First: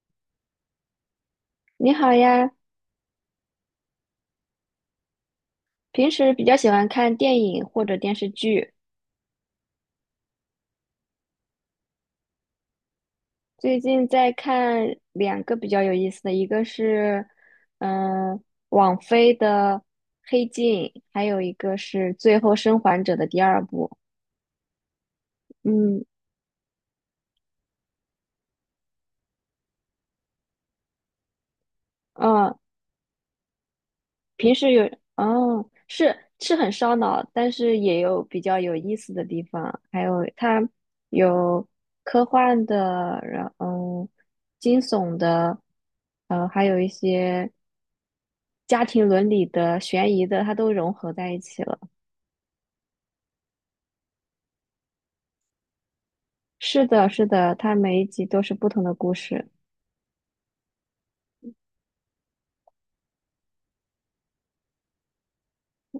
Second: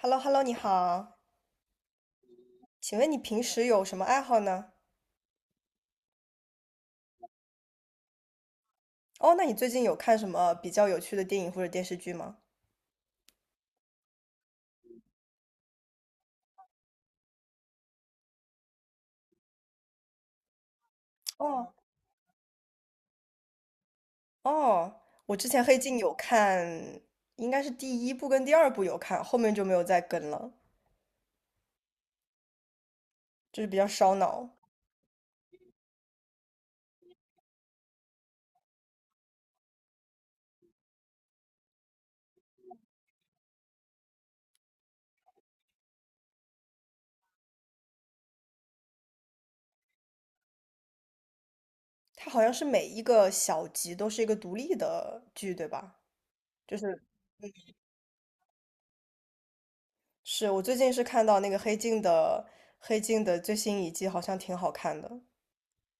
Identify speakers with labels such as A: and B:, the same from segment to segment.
A: h e l l o h e l l o 你好，
B: 你好呀。
A: 请问你平时有什么爱好呢？
B: 平时比较喜欢看电影或者电视剧。
A: 哦，那你最近有看什么比较有趣的电影或者电视剧吗？
B: 最近在看两个比较有意思的，一个是嗯、呃网飞的《黑镜》，还有一
A: 哦
B: 个是《最后生还者》的第二部。
A: 哦，我之前《黑镜》
B: 嗯，
A: 有看，应该是第一部跟第二部有看，后面就没有再跟了，
B: 啊，
A: 就是比较烧脑。
B: 平时有。哦，是很烧脑，但是也有比较有意思的地方，还有它有科幻的，然后惊悚的，还有一些。家庭伦理的、悬疑的，它都融合在一起了。
A: 它好像是每一个小集都是一个独立的剧，对吧？就
B: 是
A: 是
B: 的，是的，它每一集都是不同的故事。
A: 是我最近是看到那个《黑镜》的最新一季，好像挺好看的。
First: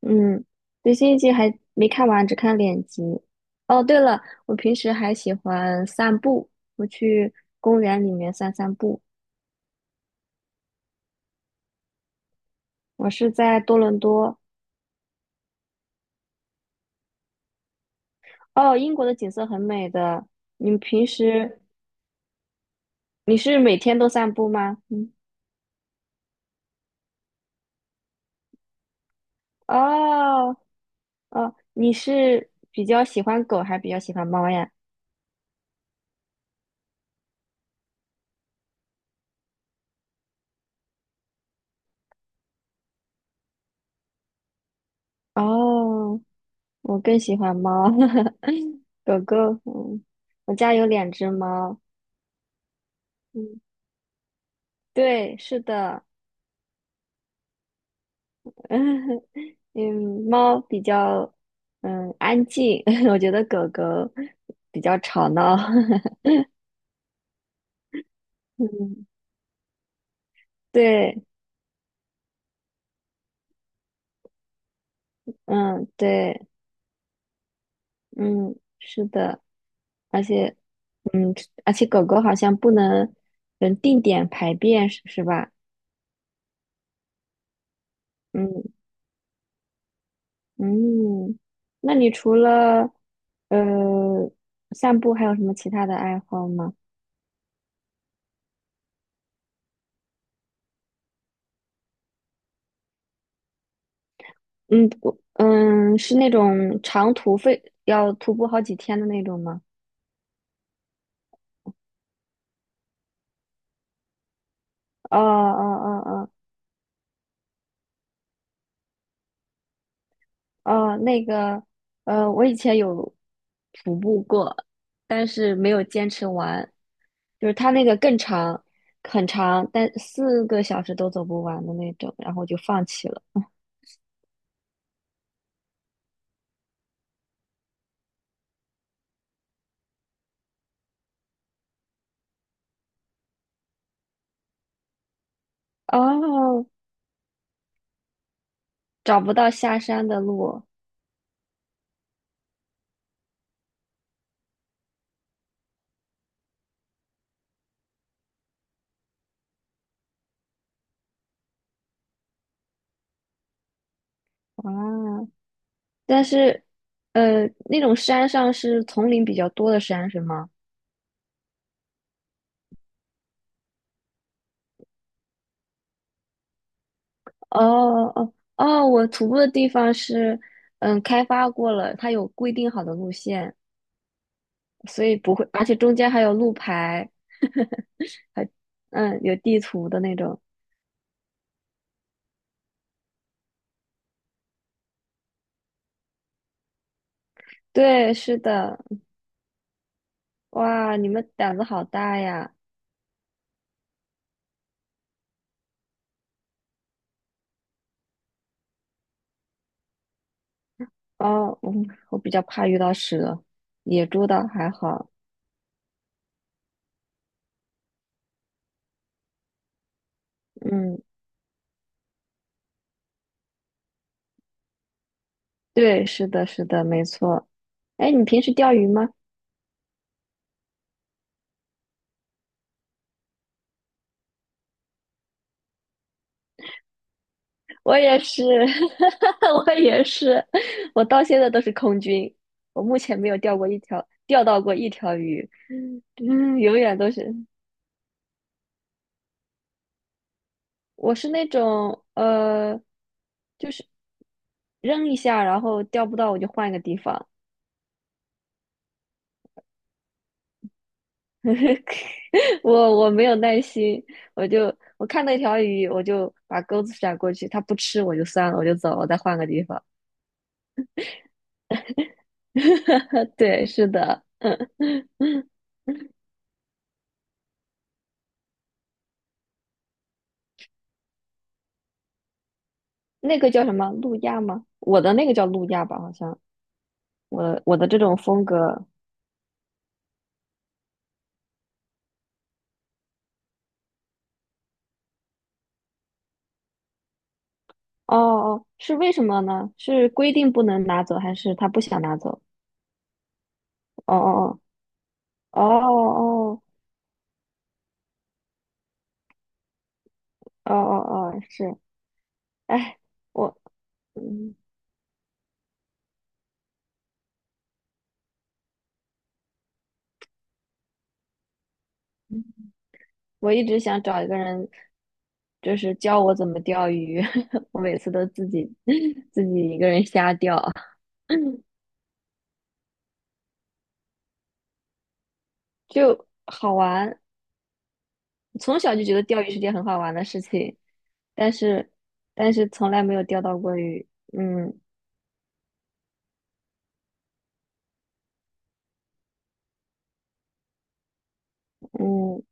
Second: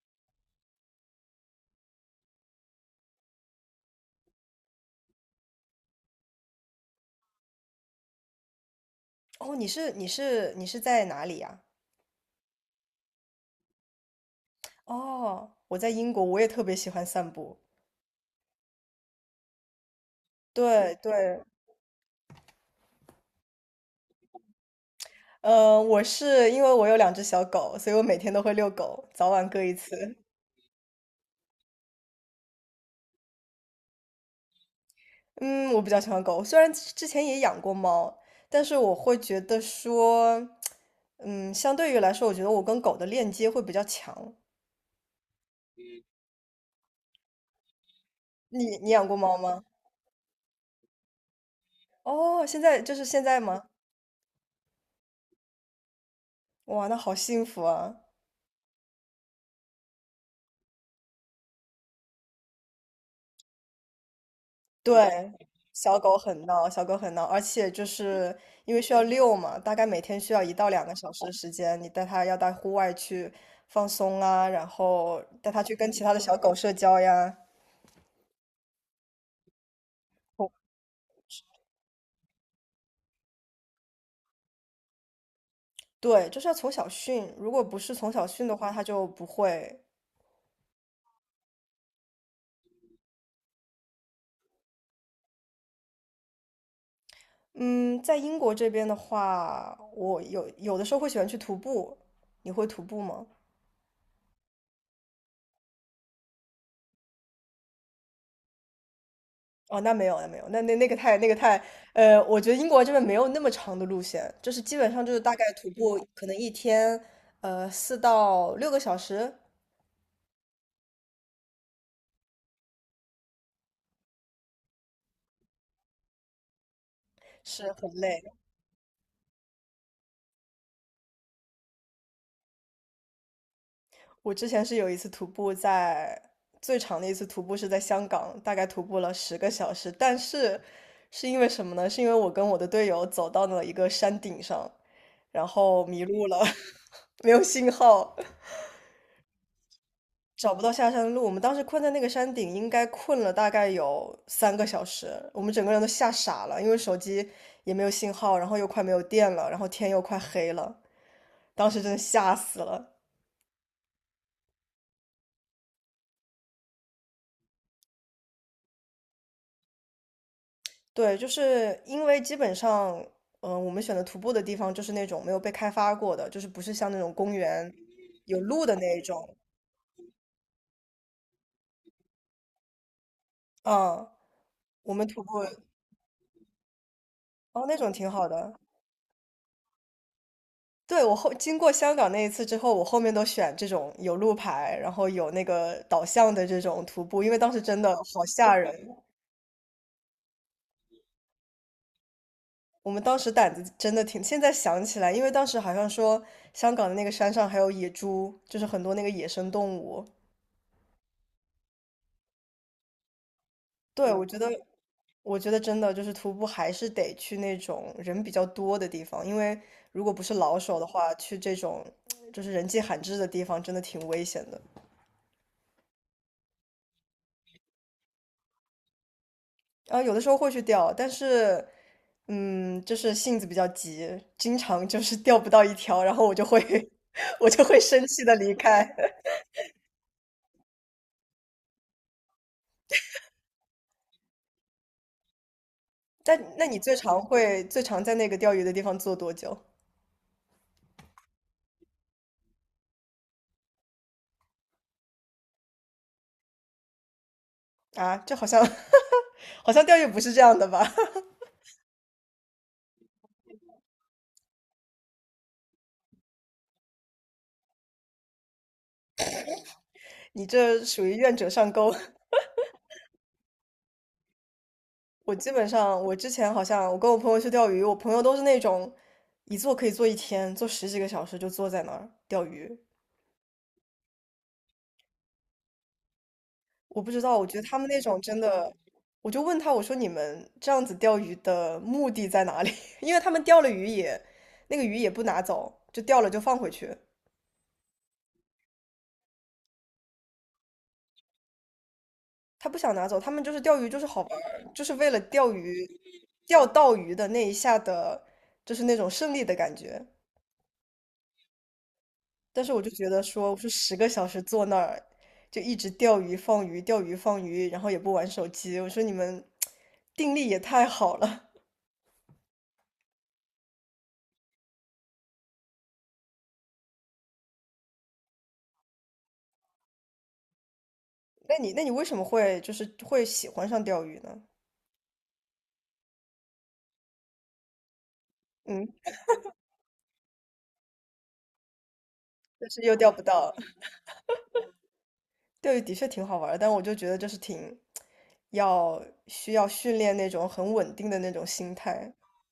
B: 嗯，最新一集还没看完，只看两集。哦，对了，我平时还喜欢散步，我去公园里面散散步。
A: 哦，你是在哪里呀？
B: 我是在多伦多。
A: 哦，我在英国，我也特别喜欢散步。
B: 哦，英国的景色很美的。你们
A: 对
B: 平
A: 对，
B: 时你是每天都散步吗？嗯。
A: 我是因为我有两只小狗，所以我每天都会遛狗，早晚各一次。
B: 哦哦，你是比较喜欢狗还是比较喜欢猫呀？
A: 嗯，我比较喜欢狗，虽然之前也养过猫，但是我会觉得说，相对于来说，我觉得我跟狗的链接会比较强。
B: 哦。我更喜欢猫，
A: 你养过
B: 狗
A: 猫
B: 狗。
A: 吗？
B: 嗯，我家有两只猫。
A: 哦，现在就是现在
B: 嗯，
A: 吗？
B: 对，是的。
A: 哇，那好幸福啊！
B: 嗯，猫比较嗯安静，我觉得狗狗比较吵
A: 对，
B: 闹。
A: 小狗很闹，小狗很闹，而且就是 因为需要
B: 嗯，
A: 遛嘛，大概每天需要一到两个小
B: 对，
A: 时的时间，你带它要到户外去放松啊，然后带它去
B: 嗯，
A: 跟其他的小
B: 对，
A: 狗社交呀。
B: 嗯，是的。而且狗狗好像不能嗯定点排便，是吧？
A: 对，就是要从小训，如果不是从小训的
B: 嗯。
A: 话，它就不会。
B: 嗯，那你除了呃散步，还有什么其他的爱好吗？
A: 嗯，在英国这边的话，我有的时候会喜欢去徒步，你会徒步吗？
B: 嗯，我是那种长途费要徒步好几天的那种吗？
A: 哦，那没有，那没有，那那那个太那个太，我觉得英国这边没有那么长的路线，就是基本上就是
B: 哦
A: 大概徒
B: 哦。
A: 步可
B: 哦
A: 能一天，4到6个小时
B: 哦哦，那个我以前有徒步过，但是没有坚持完，就是它
A: 是
B: 那
A: 很
B: 个更
A: 累。
B: 长，很长，但四个小时都走不完的那种，然后就放弃了。
A: 我之前是有一次徒步在最长的一次徒步是在香港，大概徒步了十个小时，但是是因为什么呢？是因为我跟我的队友走到了一个山顶上，然后迷路了，
B: 哦，
A: 没有信号，
B: 找不到下山的
A: 找不
B: 路。
A: 到下山的路，我们当时困在那个山顶，应该困了大概有3个小时，我们整个人都吓傻了，因为手机也没有信号，然后又快没有电了，然后天又快黑了，当时真的吓死了。
B: 啊。但是，那种山上是丛林比较多的山是吗？
A: 对，就是因为基本上，我们选的徒步的地方就是那种没有被开发过的，就是不是像那种公园
B: 哦。哦
A: 有路的
B: 哦，
A: 那一
B: 我徒
A: 种，
B: 步的地方是，嗯，开发过了，它有规定好的路线，
A: 嗯，我
B: 所
A: 们
B: 以
A: 徒
B: 不
A: 步，
B: 会，而且中间还有路牌，
A: 哦，那种挺好
B: 还
A: 的，
B: 嗯有地图的那种。
A: 对，我后经过香港那一次之后，我后面都选这种有路牌，然后有那个导向的这种徒步，因为当时真的
B: 对，
A: 好
B: 是
A: 吓人。
B: 的。哇，你们胆子好大呀！
A: 我们当时胆子真的挺，现在想起来，因为当时好像说香港的那个山上还有野猪，就是很多那个野生动物。
B: 哦，我比较怕遇到蛇，野
A: 对，我
B: 猪
A: 觉
B: 倒
A: 得，
B: 还好。
A: 我觉得真的就是徒步还是得去那种人比较多的地方，因为如果不是老手的
B: 嗯，
A: 话，去这种就是人迹罕至的地方，真的挺危险的。
B: 对，是的，是的，没错。哎，你平时钓鱼吗？
A: 啊，有的时候会去钓，但是，就是性子比较急，经常就是 钓不到一条，然后我就会 我就会
B: 我
A: 生
B: 也
A: 气的
B: 是，
A: 离开。
B: 我也是。我到现在都是空军，我目前没有钓过一条，钓到过一条鱼，
A: 但
B: 嗯，
A: 那你
B: 永
A: 最
B: 远都
A: 常
B: 是。
A: 会最常在那个钓鱼的地方坐多久
B: 我是那种就是扔一下，然后钓不到我就换一个地方。
A: 啊？这好像 好像钓鱼不是这样的吧？
B: 我我没有耐心，我看那条鱼，我就把钩子甩过去，它不吃我就算了，我就走了，我再换个地方。
A: 你这属于愿者上钩。
B: 对，是的。
A: 我 基本上，我之前好像我跟我朋友去钓鱼，我朋友都是那种一坐可以坐一天，坐十几个小时就坐在那儿钓鱼。
B: 那个叫什么路亚吗？我的那个叫路亚吧，好像。
A: 我不知道，我觉
B: 我
A: 得
B: 我
A: 他们
B: 的这
A: 那
B: 种
A: 种真
B: 风
A: 的，
B: 格。
A: 我就问他，我说你们这样子钓鱼的目的在哪里？因为他们钓了鱼也，那个鱼也不拿走，就钓了就放回去，
B: 哦哦，是为什么呢？是规定不能拿走，还是他不想拿走？
A: 他不想拿走，他们就是钓鱼就是
B: 哦
A: 好玩儿就是为了钓
B: 哦哦
A: 鱼，
B: 哦
A: 钓到鱼的那一下的，就是那种胜利的感觉。
B: 哦哦哦哦，是。
A: 但是我就
B: 哎，
A: 觉得说，我
B: 我
A: 说十个小时
B: 嗯，
A: 坐那儿就一直钓鱼放鱼，钓鱼放鱼，然后也不玩手机，我说你们定力也太好了。
B: 我一直想找一个人，就是教我怎么钓鱼，我每次都自己 自己一个人瞎钓。
A: 那 你那你为什么会就是会喜欢上钓鱼呢？
B: 就好玩。从
A: 嗯，
B: 小就觉得钓鱼是件很好玩的事情，但是
A: 但是
B: 从
A: 又
B: 来
A: 钓
B: 没
A: 不
B: 有钓
A: 到
B: 到过 鱼。嗯。
A: 钓鱼的确挺好玩儿的但我就觉得就是挺需要训练那种很稳定的那种心态。
B: 嗯，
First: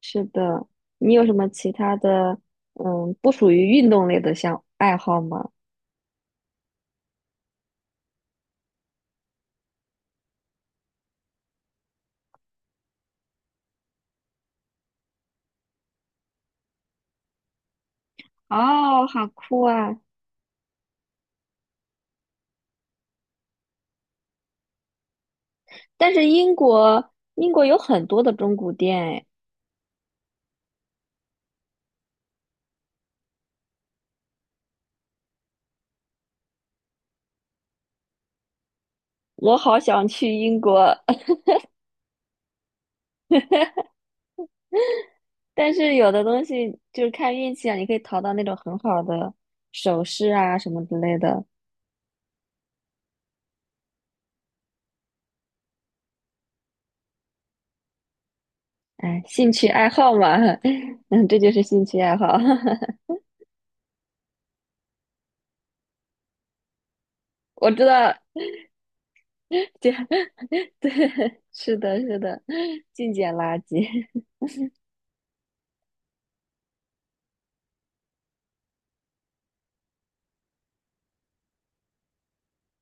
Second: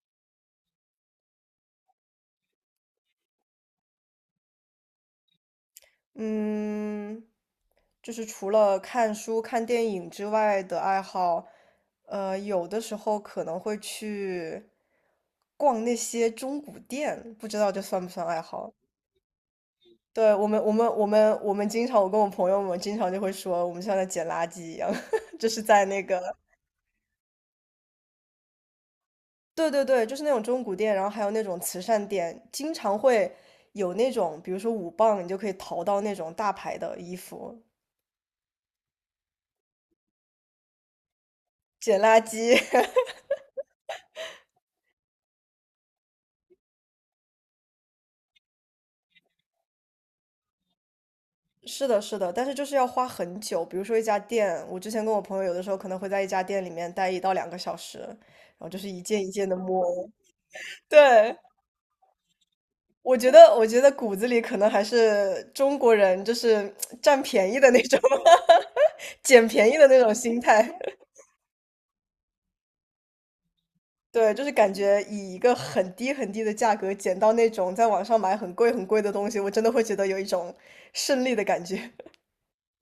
B: 是的。你有什么其他的，嗯，不属于运动类的项爱好吗？
A: 嗯，就是除了看书、看电影之外的爱好，有的时候可能会去逛那些中古店，不知道这算不算爱好？
B: 哦，好酷啊！
A: 对，我跟我朋友们经常就会说，我们像在捡垃圾一样，就是在那
B: 但
A: 个
B: 是英国，英国有很多的中古店。哎，
A: 对对对，就是那种中古店，然后还有那种慈善店，经常会有那种，比如说5磅，你就可以淘到那种大牌的衣服。
B: 我好想去英国。
A: 捡垃圾，
B: 但是有的东西就是看运气啊，你可以淘到那种很好的首饰啊什么之类的。
A: 是的，是的，但是就是要花很久。比如说一家店，我之前跟我朋友有的时候可能会在一家店里面待一到两个小时，然后就是一
B: 哎，
A: 件一件
B: 兴
A: 的
B: 趣
A: 摸。
B: 爱好嘛，嗯，
A: 对，
B: 这就是兴趣爱好。
A: 我觉得,骨子里可能还是中国人，就是占便宜的
B: 我
A: 那
B: 知
A: 种
B: 道，
A: 捡便宜 的
B: 这
A: 那
B: 样，
A: 种心态。
B: 对，是的，是的，净捡垃圾。
A: 对，就是感觉以一个很低很低的价格捡到那种在网上买很贵很贵的东西，我真的会觉得有一种胜利的感觉。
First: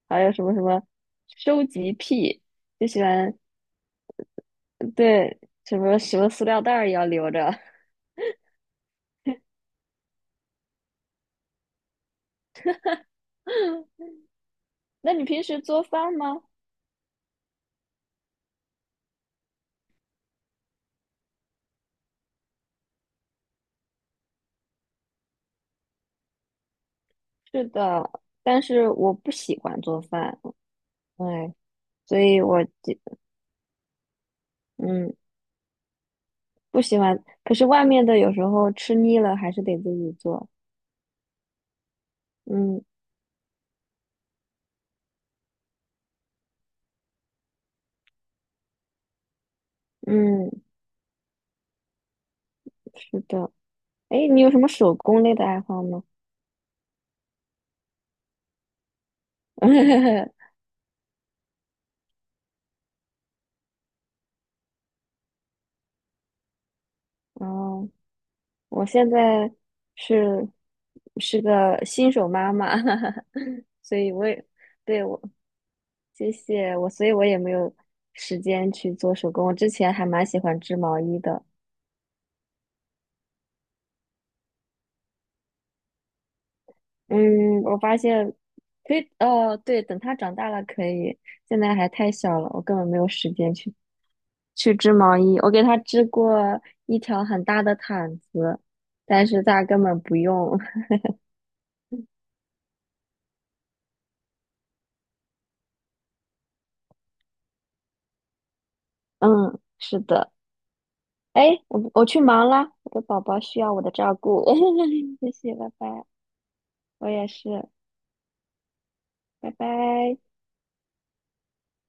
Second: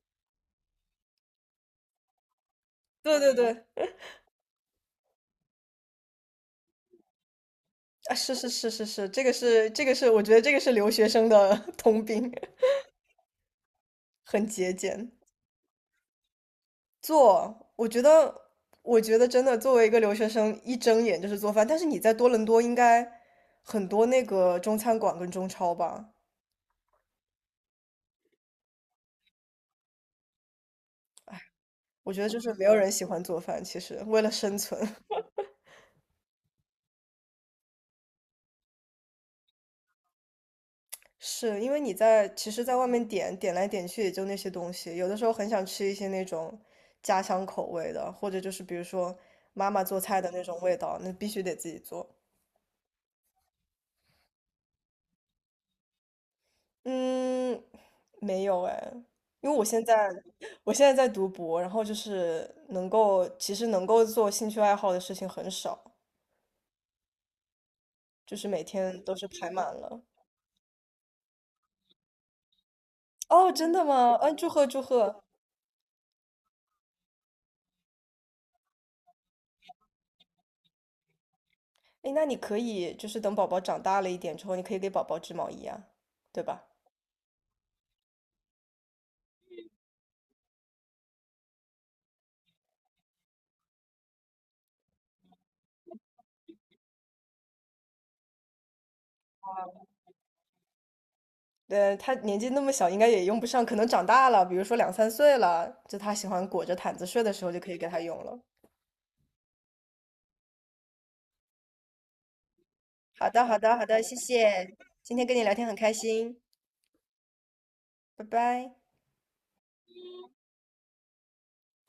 B: 还有什么什么收集癖，就喜
A: 对对
B: 欢
A: 对，
B: 对什么什么塑料袋儿也要留着。
A: 啊，是是是是是，这个是，我觉得这个是留学生的 通病，很节俭。
B: 那你平时做饭吗？
A: 做，我觉得,真的，作为一个留学生，一睁眼就是做饭。但是你在多伦多应该很多那个中餐馆跟中超吧？
B: 是的，但是我不喜欢做饭。哎，
A: 我
B: 所
A: 觉得就
B: 以
A: 是
B: 我
A: 没有人
B: 就
A: 喜欢做饭，其实为了生存，
B: 嗯不喜欢。可是外面的有时候吃腻了，还是得自己做。
A: 是因为你在其实，在
B: 嗯。
A: 外面点点来点去也就那些东西，有的时候很想吃一些那种家乡口味的，或者就是比如说妈妈做菜的那
B: 嗯，
A: 种味道，那必须得自己做。
B: 是的。哎，你有什么手工类的爱好吗？
A: 嗯，没有哎，因为我现在 我现在在读博，然后就是能够做兴趣爱好的事情很少，
B: 哦，
A: 就是每
B: 我
A: 天
B: 现
A: 都是排
B: 在
A: 满了。
B: 是是个新手妈妈，
A: 哦，真的
B: 所以
A: 吗？
B: 我
A: 嗯，
B: 也
A: 祝贺祝
B: 对我
A: 贺。
B: 谢谢我，所以我也没有时间去做手工。我之前还蛮喜欢织毛衣的。
A: 哎，那你可以就是等宝宝长大了一点之后，你可以给宝宝织毛衣啊，对吧？
B: 嗯，我发现可以，哦，对，等他长大了可以，现在还太小了，我根本没有时间去去织毛衣。我给他织过一条很大的毯子，但是他根本不用。
A: 对他年纪那么小，应该也用不上，可能长大了，比如说两三岁了，就他喜欢裹着毯子睡的时候，就可以给他用了。
B: 嗯，是的。哎，我去忙啦，我的宝
A: 好
B: 宝
A: 的，好
B: 需要
A: 的，
B: 我
A: 好
B: 的
A: 的，谢
B: 照顾，
A: 谢，今 天
B: 谢
A: 跟你聊
B: 谢，
A: 天
B: 拜
A: 很开
B: 拜。
A: 心，
B: 我也是，
A: 拜拜。
B: 拜拜。